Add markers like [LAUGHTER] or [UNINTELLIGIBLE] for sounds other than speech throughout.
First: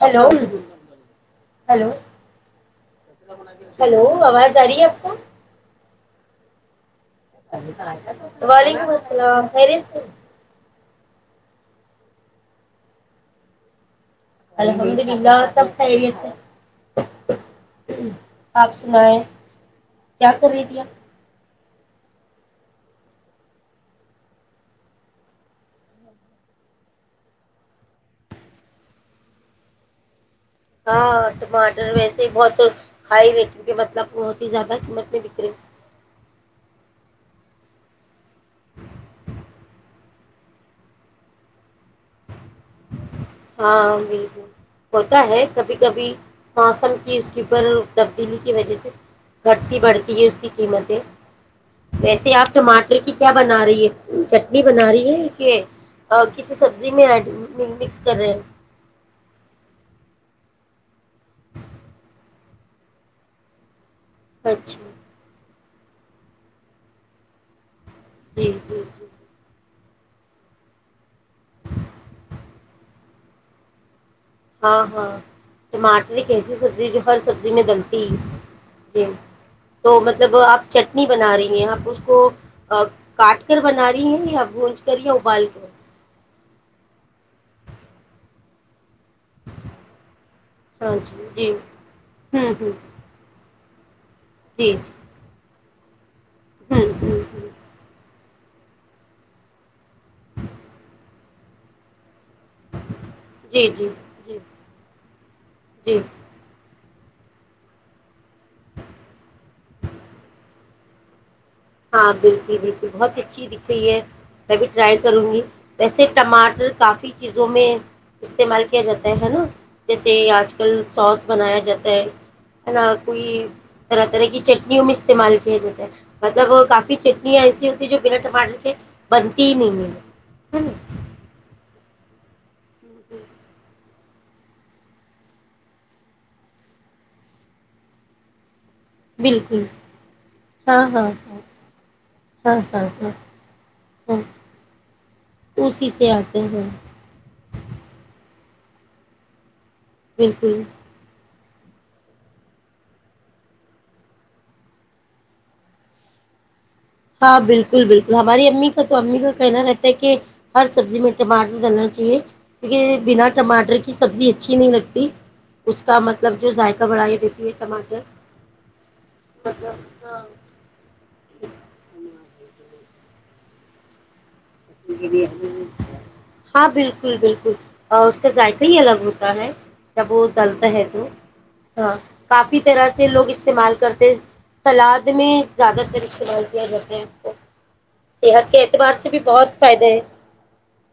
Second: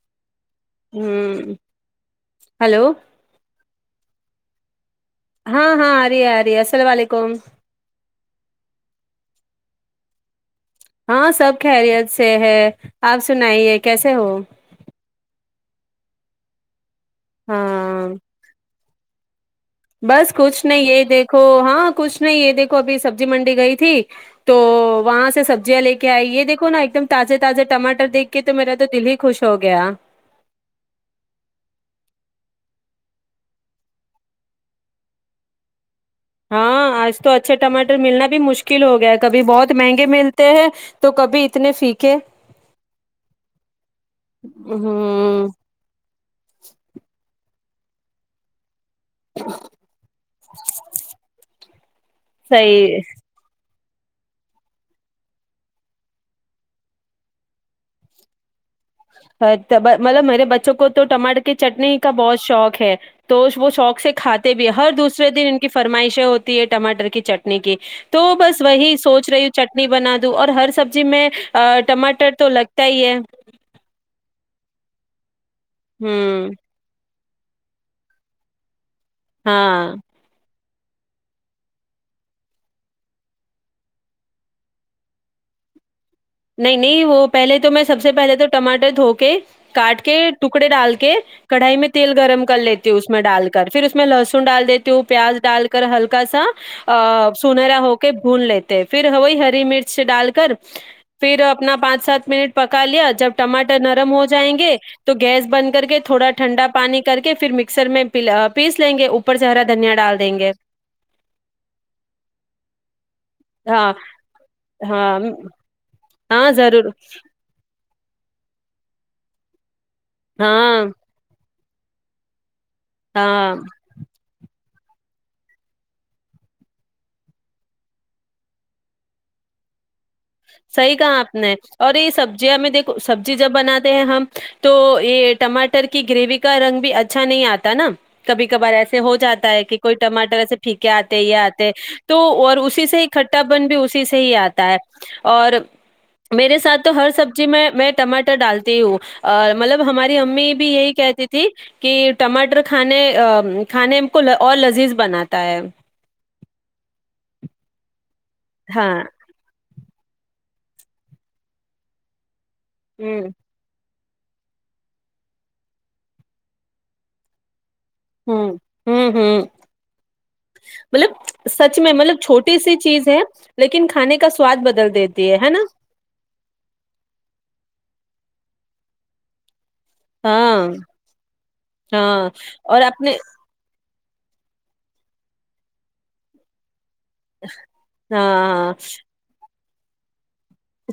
hello [INAUDIBLE] ہوں hello hello [INAUDIBLE] hello آواز آ رہی ہے آپ کو ہاں ہاں ا رہ آ رہ السل علیکم وعلیکم السلام میرس ہاں سب خیریت سے ہے آپ سنائیے کیسے ہو الحمد للہ سب سری ہے سر ہاں ائے بس کچھ نہیں ہے دیکھو ہاں کچھ نہیں یہ دیکھو ابھی سبزی منڈی گئی تھی تو وہاں سے سبزیاں لے کے آئی یہ دیکھو نا ایک دم تازے تازے ٹماٹر دیکھ کے تو میرا تو دل ہی خوش ہو گیا ہاں ٹماٹر ویسے ہی بہت ہائی ریٹنگ کے مطلب بہت ہی زیادہ قیمت میں بک رہے ہاں آج تو اچھے ٹماٹر ملنا بھی مشکل ہو گیا ہے کبھی بہت مہنگے ملتے ہیں تو کبھی اتنے پھیکے ہاں بالکل ہوتا ہے ہ کبھی کبھی موسم کی اس کی پر تبدیلی کی وجہ سے گٹتی بڑھتی ہے اس کی قیمتیں ویسے آپ صحیح ٹماٹر کی کیا بنا رہی ہے چٹنی بنا رہی ہے کہ کسی سبزی میں ایڈ م اس کرر مطلب میرے بچوں کو تو ٹماٹر کی چٹنی کا بہت شوق ہے تو وہ شوق سے کاتے بھی اچھا ہر دوسرے دن ان کے کی فرمائشیں ہوتی ہے ٹماٹر کی چٹنی کی تو جی بس جی وہی جی سوچ رہی ہوں چ نہیں بنا دوں اور ہر سبزی میں ٹماٹر تو لگتا ہی ہے ہاں ہاں ٹاٹر ایک ہ ایسی سبزی جو ہر سبزی میں دلتی جی ہاں تو مطلب آپ چٹنی بنا رہی ہیں آپ اس کو کاٹ کر بنا رہی ہیں یا بھونول کر یا ابال کر نہیں نہیں وہ پہلے تو میں سب سے پہلے تو ٹماٹر دو کاٹ کے ٹکڑے ڈال ہاں کے جی جی کڑھائی میں تیل گرم ہوں کر ہوں لیتی اس میں ڈال کے کرھر میں لہسن ڈال جی جی دیتی ہوں پیاز ڈال کے کر ہلکا س ہوں ہوں ا ہوں سنرا ہو کہ بھون لیتے پھر ہوئی ہری مرچ ڈال کر پھر اپنا پانچ سات منٹ پکا لیا جب جی ٹماٹر جی نرم ہو جی جائیں گے تو گیس بند کر جی کے تھوڑا ٹھنڈا پانی کر کے پھر مکسر میں پیس لیں گے اوپر چہرا دھنیا ڈال دیں گے ہاں بالکل بالکل بہت ہی اچھی دکھ رہی ہاں ہے میں بھی ٹرائی ہاں کروں گی ویسے ہاں ٹماٹر ضرور کافی چیزوں میں استعمال کیا جاتا ہے نا جیسے آج کل ہاں سوس بنایا جاتا [INAUDIBLE] کوئی ہاں طرح طرح کی چ یوم استعمال کیے جات ہیں مطلب وہ کافی چٹنیاں ایسی ہوتی ہے جو بنا ٹماٹر کے بنتی ہی نہیں ہے ہے نا صحیح کہا آپ نے اور یہ سبزی جی ہمیں دیکو سبزی جب بناات ہیں ہم تو یہ ٹماٹر کی گریوی کا رنگ بھی اچھا نہیں آتا نا کبھی کبار ایسا سے ہو جاتا ہے بالکل کہ کوئی ٹماٹر ایسے ہاں پھکے ہاں آتے ہاں یہ آتے تو اور ہاں ہاں اسی سے ہی ہاں کھٹا بن بھی اسی ہاں سے ہی آتا ہے اسی سے آتے میرے ہیں ساتھ تو ہر سبزی میں میں ٹماٹر ر ڈالتی ہوں اور مطلب ہماری امی بالکل بھی یہی کہتی تھھی جی کہ ٹماٹر کھانے کھانے کو اور لذیذ بناتا ہے ہاں بالکل بالکل ہماری امی کا ہاں تو امی کا کہنا رہ کہ ہر سبزی میں ٹماٹر دلنا چاہیے ہ بنا ٹماٹر سبزی اچھی نہیں لگتی اس کا مطلب جو ذائقہ بڑھائییا دیتی ہے ٹماٹر ہوں ہوں ہوں مطلب مطلب سچ میں مطلب چھوٹی سی چیز ہے لیکن کھانے کے ہاں بالکل بالکل اور اس کا ذائقہ وہی الگ ہوتا ہے جب وہ ہاں ڈلتا ہے تو ہاں کافی اور طرح سے اپنے لوگ استعمال کرتے سلاد میں زیادہ تر استعمال کیا جاتا ہے صحت کے ہاں اعتبار سے بھی بہت فائدے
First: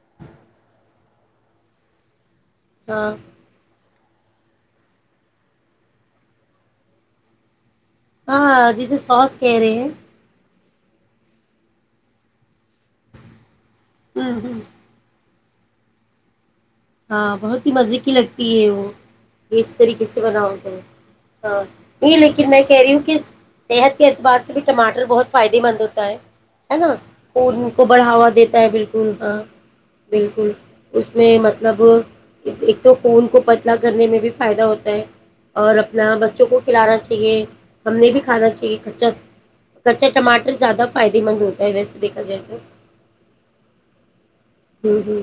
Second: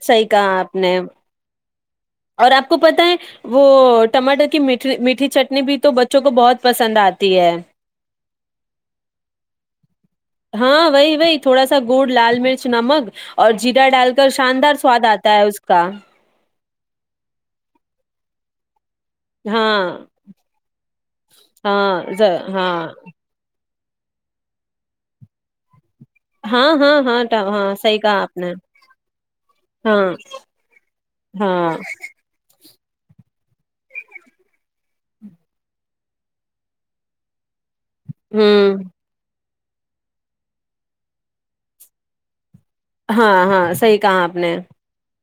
صحی کہا آپ نے اور آپ کو پت ہاں ہے وہ ٹماٹر کی میٹ میٹھی چٹنی بھی تو بچوں کو بہت پسند آتی ہے ہاں جیسے سوس کہہ رہے ہیں ہاں وہی وہی تھوڑا سا گڑ لال مرچ نمک اور جیرا ڈال کر ہ ہ شاندار سواد آ ت از کا ہاں بہت ہی مزے کی لگتی ہے وہ ہاں اس طریقے سے بناؤ کر ہاں یہ ز- لیکن میں ہاں کہہ رہی ہوں کہ صحت کے اعبار سے بھی ٹاٹر بہت فائدے مند ہوتے ہاں ہے ہاں نا ہاں ٹ- اور ان ہاں کو صحیح کہا بڑھاوا آپ نے دیتا ہے بالکل ہاں ہاں بالکل اس میں م ہاں [UNINTELLIGIBLE] تو خون کو پتلا کرنے میں بھی فائدہ ہوتا ہے اور اپنا بچوں کو کھلانا چاہیے ہم نے بھی ہ کھانا چاہیے کچا س کچا ٹماٹر زیادہ فائدے مند ہوتا ہے ویسے دیکھا جائے تو ہاں ہاں صحیح کہا آپ نے ہ ہ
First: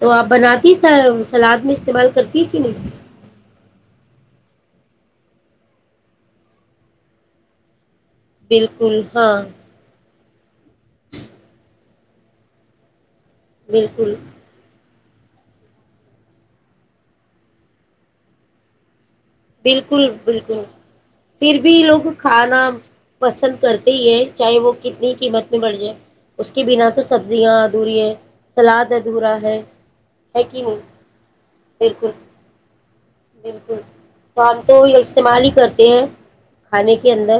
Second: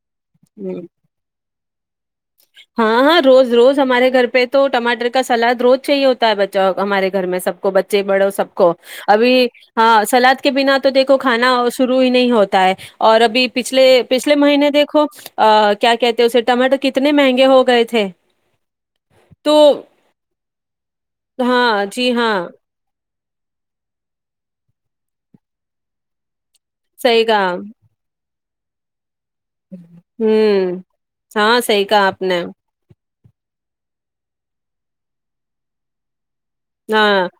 تو آپن ہ رکھیس سلاد میں استعمال کرتے ہاں ہاں روز روز ہمارے گھر پہ تو ٹماٹر کا سلاد روز سےاہی ہوتا ہے بچہ ہمارے گھر میں سب کو بچہ بچے بڑو سب کو بالکل ہاں ابھی ہاں سلاد کے بنا تو دیکھو کھانا شرو ہی نہیں ہوتا ہے اور ابھی پچھلے بالکل پچھلے مہینے دیک و کیا کہتے ہیں اسے ٹماٹو کتنا کتنے مہنگے ہو گئے تھے تو بالکل بالکل پھر بھی ہاں لوگ جی ہاں کھانا پسند کرتے ہے چاہے وہ کتنی قیمت میں بڑھ جائے اس کے بنا تو صحیح کہا سبزیاں ادھوری ہے سلاحد ہوں ہاں صحی کہا بالکل آپ نے بالکل تو آپ تو استعمال ہی کرتے ہیں کھانے کے ہاں اندر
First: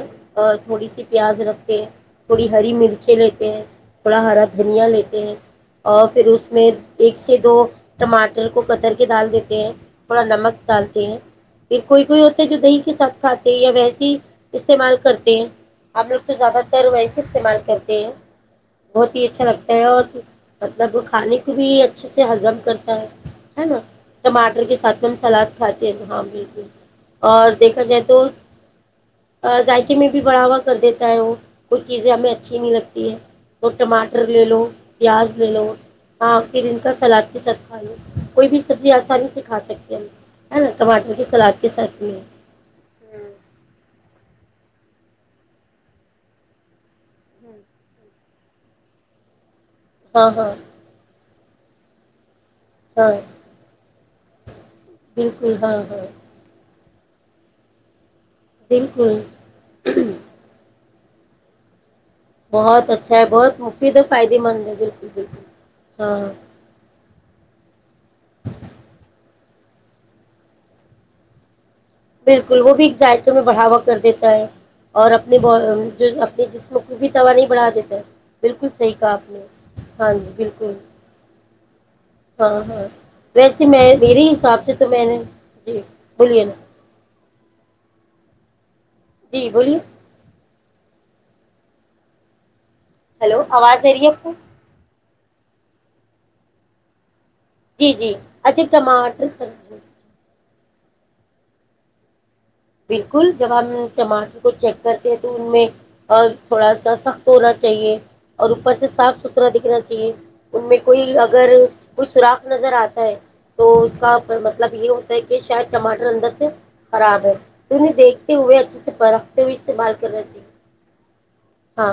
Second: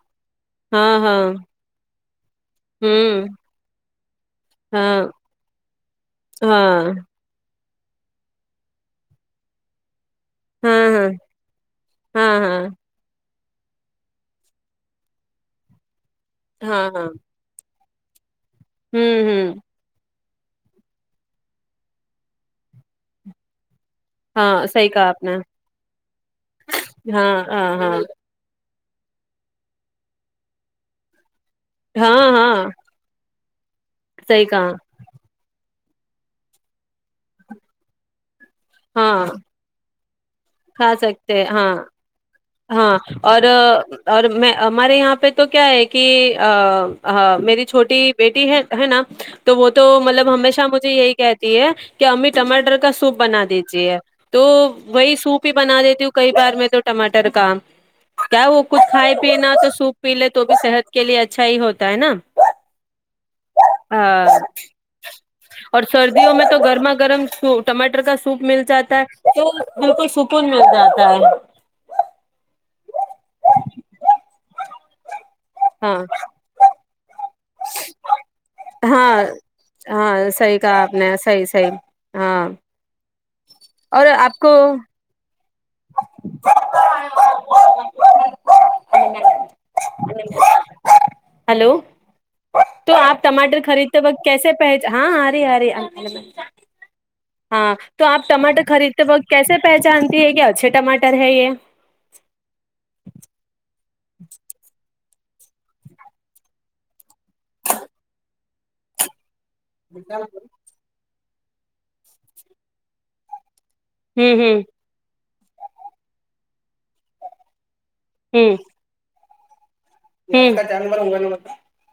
تھوڑی ہاں سی ہاں پیاز رکھ کے تھوڑی ہری مرچیں ہوں لیتے ہیں تھوڑا ہرا دھنیا ہاں لیتے ہیں اور پھر اس میں ہاں ایک سے دو ٹماٹر کو قطر کی دال دیتے ہیں پڑا نمک ہاں ڈالتے ہاں ہیں کوئی کوئی ہاں ہوتا ہے جو ہاں دہی کے ساتھ کھاتے ہیں یا ویسی استعمال کرتے ہیں ہمپ لوگ تو زیادہ ہاں تر ہاں ویسے استعمال کر تین بہت ہوں ہی اچھا ہوں لگتا ہے اور مطلب کھانے کو بھی اچھے سے ہضم کرتا ہے ہے نا ٹماٹر ہاں کے صحیح ساتھ کہا میں ہم آپ نے سلاد کھاتے ہیں وہاں بھی ہاں اور ہاں دیکھا ہاں جائے تو ا ذائقے میں بھی بڑھاوا کر دیتا ہے وہ کچھ چیزیں ہمیں ہاں اچھی ہاں نہیں لگتی ہیں تو ٹماٹر لے صحیح لو کہا پیاز لے لو ہاں پھر ان کا سلاد کے ساتھ کھا لو کوئی بھی سبزی ہاں آسانی سے کھا سکتے ہیں نا کھا ٹماٹر کی سکتے آپ کے ہاں ساتھ میں ہاں اور اور میں ہمارے یہاں پہ تو کیا ہے کہ میری چھوٹی بیٹی ہے ہے نا تو وہ تو ہاں مطلب ہاں ہمیشہ مجھے یہی کہتے ہے کہ امت ٹماٹر کا ہاں سوپ بنا دیتی ہے تو وہی سوپ ہی بالکل ہاں بنا دیتی ہاں ہوں کئی بار میں تو مٹ مک کیا وہ کچھ کھائے بالکل پیینا تو سوپ پی لے تو بھی صحت کے لیے اچھا ہی ہوتا ہے نا بہت اچھا ہے بہت مفید اور ہاں فائدے مند ہے بالکل بالکل اور ہاں سردیوں میں تو گرما گرم س ٹماٹر کا سوپ مل جاتا ہے تو بالکل سکون مل جاتا ہے [INAUDIBLE] بالکل وہ بھی ذائقے میں بڑھاوا کر دیتا ہے اور اپنے ہاں جو اپنے جسم کو بھی دوا نہیں بڑھا دیتے ہاں ہاں صحی بالکل کہا آپ نے صحی صحی ہاں ویسے میں اور میرے آپ کو حساب سے تو میں نے [INAUDIBLE] جی بولیے نا جی بولیے ہلو تو آپ ہیلو ٹماٹر آواز آ خریدتے رہی ہے آپ وقت کو کیسے پہ ہاں ہاں ا ار [UNINTELLIGIBLE] ہاں جی تو جی آپ ٹماٹر اچھا خریدتے ٹماٹر وقت کیسے سبزی پہچانتی ہے کیا اچھے ٹماٹر ہے یہ بالکل جب ہم ٹماٹر کو چیک کرتے ہیں تو ان میں اور تھوڑا سا سخت ہونا چاہیے اور اوپر سے صاف ستھرا دکھنا چاہیے ہوں ان میں کوئی اگر کچ س راخ نظر آتا ہے تو اس کا ہوں مطلب یہ ہوتا ہے کہ شاید ٹماٹر اندر سے خراب ہے توہیں دیکھتے ہوئے ہوں اچھے سے پا [INAUDIBLE] است بال کرنااہ ہوں ہاں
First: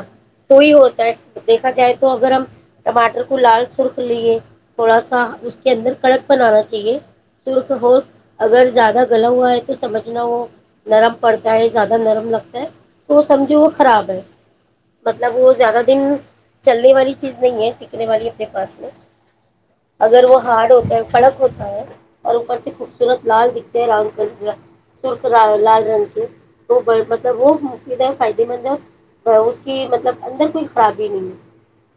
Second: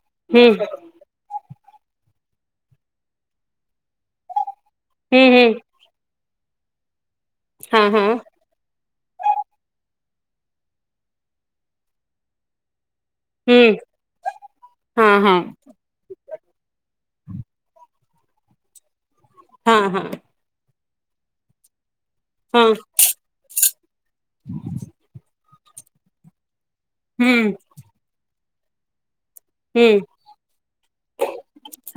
وہی ہوتا ہے دیکھا جائے تو اگر ہم ٹماٹر کو لال سرخ لیے تھوڑا سا ہوں اس کے اندر کڑک بنانا چاہیے سرخ ہو اگر زیادہ گلا ہوا ہے تو سمجھنا ہو نرم پڑتا ہے زیادہ نرم لگتا ہے تو ہوں سمجھو وہ ہوں خراب ہے ہاں ہاں ہوں ہاں مطلب ہاں وہ زیادہ دن چلنے والی چیز نہیں ہے نے والی اپنے پاس میں ہاں ہاں اگر وہ ہارڈ ہوتا ہے کڑک ہوتا ہے اور اوپر ہاں سے خوبصورت لال دکھتے ہیں را سرخ ل جن کی تو مطلب ہوں وہ مکد فائد مندہ اس کی ہوں مطلب اندر کوئی خرابی نہیں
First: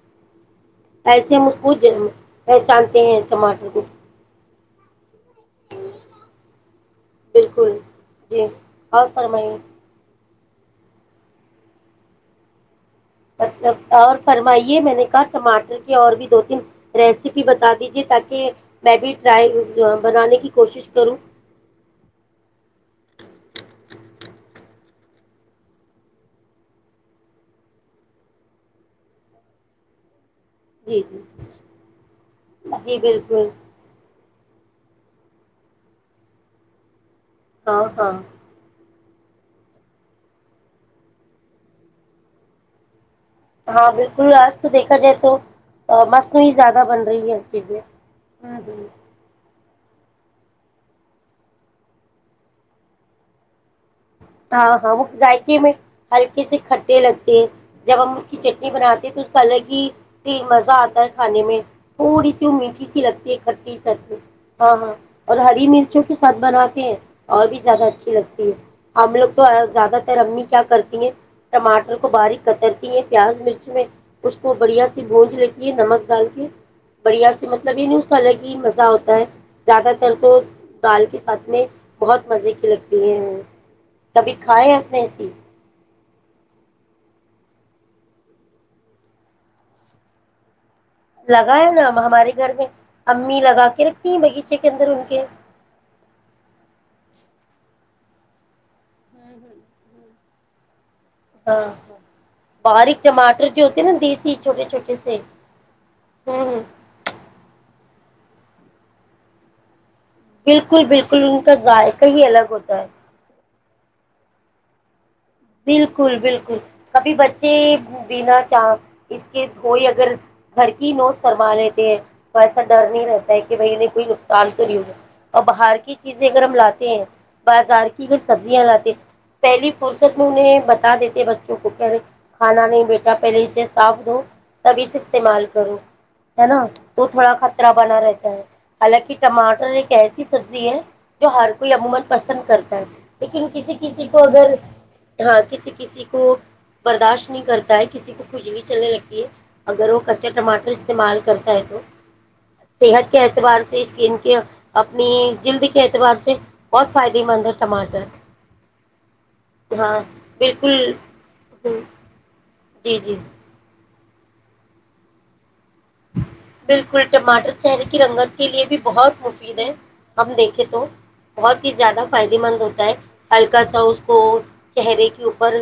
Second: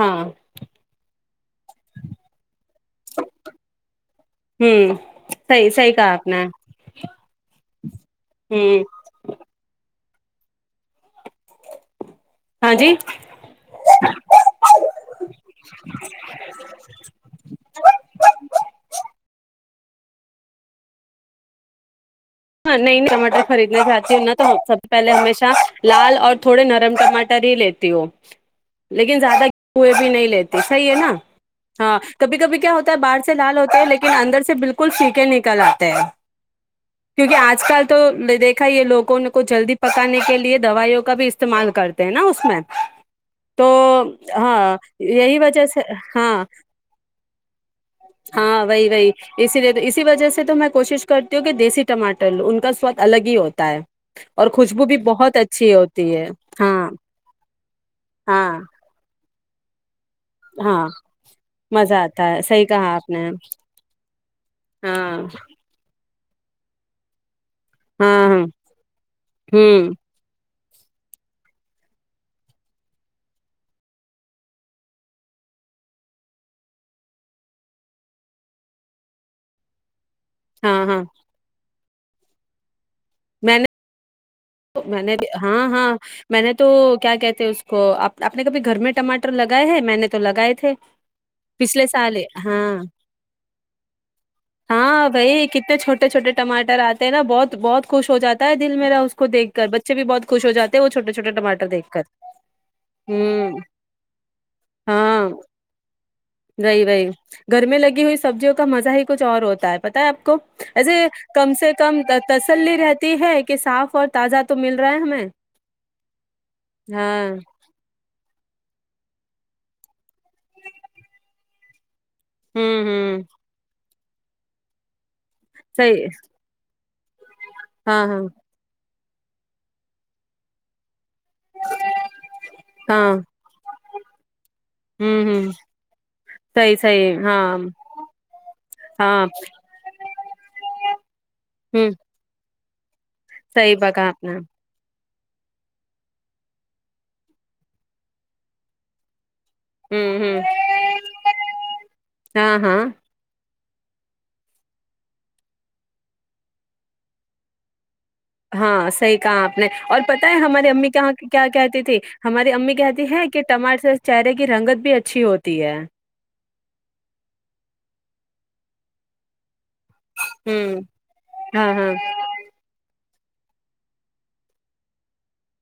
ہاں ایسے ہم اس کو پہچانتے ہیں ٹماٹر کو ہوں سی سی کہا اپ نے بالکل جی ہوں اور فرمائیے ہاں جی ل اور فرمائیے میں نے کہا ٹماٹر کی اور بھی دو تین ریسیپی بتا دیجے تاکہ میں بھی ٹرائی بنانے کی کوشش کرو ہاں نہیں نہیں ٹماٹر خریدنا چاہتی ہوں نہ تو سب سے پہلے ہمیشہ لال اور تھوڑے نرم ٹماٹر ہی لیتی ہوں لیکن زیادہ کیں بھی نہیں لیتی صحیح ہے جی نا جی ہاں کبھی کبھی کیا ہوتا ہے جی باہر سے بالکل لال ہوتا ہے لیکن اندر سے بالکل سیھے نکل آتے ہیں کیونکہ آج کل ہاں تو ہاں دیکھا یہ لوگ کو نہ کو جلدی پکانے کے لیے دوائیوں کا بھی استعمال کرتے ہیں نا اس میں تو ہاں بالکل آج تو ہاں دیکھا جائے تو یہی وجہ سے مسم ہاں ہی زیادہ بن رہی ہے جی [INAUDIBLE] ہاں وہی وہی اسی لیے اسی وجہ سے تو میں کوشش کرتی ہوں کہ دیسی ٹماٹر ل ان کا سواد الگ ہی ہوتا ہے اور ہاں خوشبو ہاں بھی وہ بہت ذائقے میں اچھی ہوتی ہے ہلکے سے ہاں کھٹے لگتے ہیں جب ہم اس کی ہاں چٹنی بناتے ہیں تو پالگی مزہ ہاں آتا ہے کھانے میں مزہ آتا تھوڑی ہے سی وہ صحیح میٹھی کہا سی آپ نے لگتی ہے اکھٹی س میں ہاں ہاں اور ہری مرچوں کی سات بنا کے اور بھی زیادہ اچھی ہاں ہاں لگتی ہے ہم لوگ تو ہوں زیادہ تر ہم کیا کرتی ہیں ٹماٹر کو باریک کترتی ہے پیاز مرچ میں اس کو بڑھیا سی بج لیتی ہے نمک ڈال کے بڑھیا سے مطلب یہ نہیں اس کا الگ ہی مزہ ہوتا ہے زیادہ تو ہاں ہاں دال کے ساتھ میں بہت مزے کی لگتی ہے میں نے یہ کبھی کھائے اپنے میں نے ایسی ہاں ہاں میں نے تو کیا کہتے اس کو آپ نے کبھی گھر میں ٹماٹر لگائے ہیں میں نے تو لگائے تھے لگائے پچھلے نا سال ہمارے گھر میں ہاں امی لگا کے رکھتی ہیں باغیچے کے اندر ان ہاں کے بھائی کتنے چھوٹے چھوٹے ٹماٹر آتے ہیں نا بہت بہت خوش ہو جاتا ہے دل میرا اس کو دھ کر بچے بھی بہت خوش ہو جاتے وہ چھوٹے چھوٹے ہاں ٹماٹر دیکھ کر باریک ٹماٹر ہوں جو ہوتے ہیں نا دیسی چھوٹے چھوٹے سے ہاں ہوں ہوں وہی وہی گھر میں لگی ہوئی سبزیوں کا مزہ ہی کچھ اور ہوتا ہے پت ہے آپ کو بالکل ایسے بالکل ان کم کا سے کم ذائقہ ہی الگ تسلی ہوتا رہتی ہے کہ صاف اور تازہ تو مل رہا ہے ہمیں بالکل بالکل کبھی ہاں بچے بنا چاہ اس کے دھوئی اگر گھر کی نوس فروا لیتے ہیں وہ ایسا ہوں ڈر نہیں ہوں رہتا ہے کہ بھ کوئی نقصان کر ہو ہو اور باہر کی صحیح چیزیں اگر ہم لاتے ہیں بازار ہاں کی ہاں کچھ سبزیاں لاتے پہلی پور س میںہیں بتا دیتے بچوں کو کہے کھانا نہیں ہاں بیٹا پہلے اسے صاف دو تب اسے ہوں استعمال ہوں کرو ہے نا صحیح تو صحیح تھوڑا ہاں خطرہ بنا رہتا ہے حالانکہ ہاں ٹماٹر ایک ایسی سبزی ہے [INAUDIBLE] ہوں سر [INAUDIBLE] لیکن کسی صحیح کسی بکا کو آپ نے اگر ہاں کسی کسی کو برداشت نہیں کرتا ہے کسی کو کجلی چلنے لگتی ہے اگر وہ ہوں کچا ہوں ٹماٹر استعمال کرتا ہے تو ہاں ہاں صحت کے اعتبار سے اسک ان کے اپنی جلد کے اعتبار سے بہت فائدے مند ہے ٹماٹر ہاں اسا ایک کہاں آ نے ہاں اور پت ہے ہماری امی بالکل کیا ہوں، کہتی تھی ہماری امی جی کہتی جی ہے کہ ٹماٹر چہرے کی رنگت بھی اچھی ہوتی ہے بالکل ٹماٹر چہرے کی رنگت کے لیے بھی بہت مفید ہے ہم دیکھیں ہوں تو بہت ہی ہاں ہاں زیادہ فائدے مند ہوتا ہے ہلکا سا اس کو چہرے کے اوپر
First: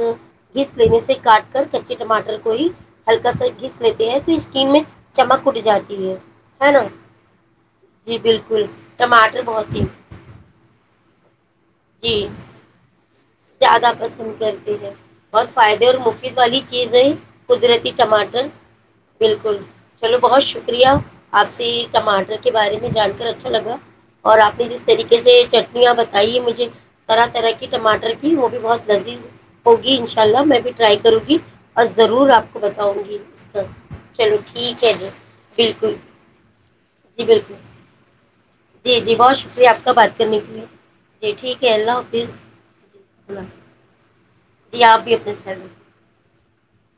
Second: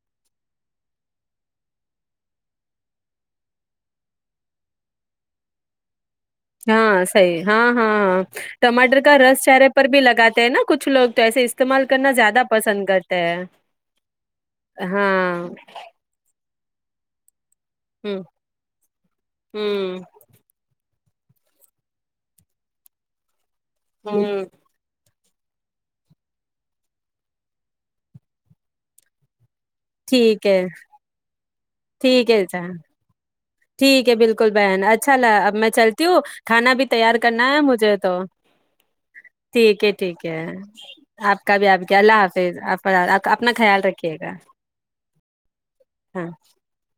گس لینے سے کاٹ کر کچے ٹماٹر کو ہی ہلکا سا گس لیتے ہیں تو اسکین میں چمک اٹ جاتی ہے ہے نا ہاں صحیح ہاں ہاں ہاں جی بالکل ٹماٹر کا رس چہرے بہت پر ہی بھی لگاتے ہیں نا کچھ لوگ توسے استعمال کرنا جی زیادہ پسند کرتے ہیں زیادہ پسند کرتی ہیں ہاں بہت فائدے اور مفید والی چیزیں قدرتی ہوں ٹماٹر بالکل ہوں چلو بہت شکریہ آپ سے ٹماٹر کے بارے میں جان کر اچھا لگا اور ہوں آپ نے جس طریقے سے چٹنیاں بتائیے مجھے طرح طرح کے ٹماٹر کی وہ بھی بہت لذیذ ہوگی انشاء اللہ ٹھیک میں ہے بھی ٹرائی کروں گی اور ضرور ٹھیک ہے آپ کو جان بتاؤں گی کا ٹھیک ہے چلو بالکل بہن ٹھیک ہے جی اچھا ل اب میں بالکل چلتی ہوں کھانا بھی تیار جی کرنا بالکل ہے مجھے تو جی جی بہت شکریہ آپ ٹھیک ہے کا بات ٹھیک کرنے ہے کے لیے جی آپ کا ٹھیک بھی ہے آپ کیا اللہ حافظ جی آپ اللہ اپنا حافظ خیال رکھیے گا جی آپ بھی اپنے سھر میں [INAUDIBLE]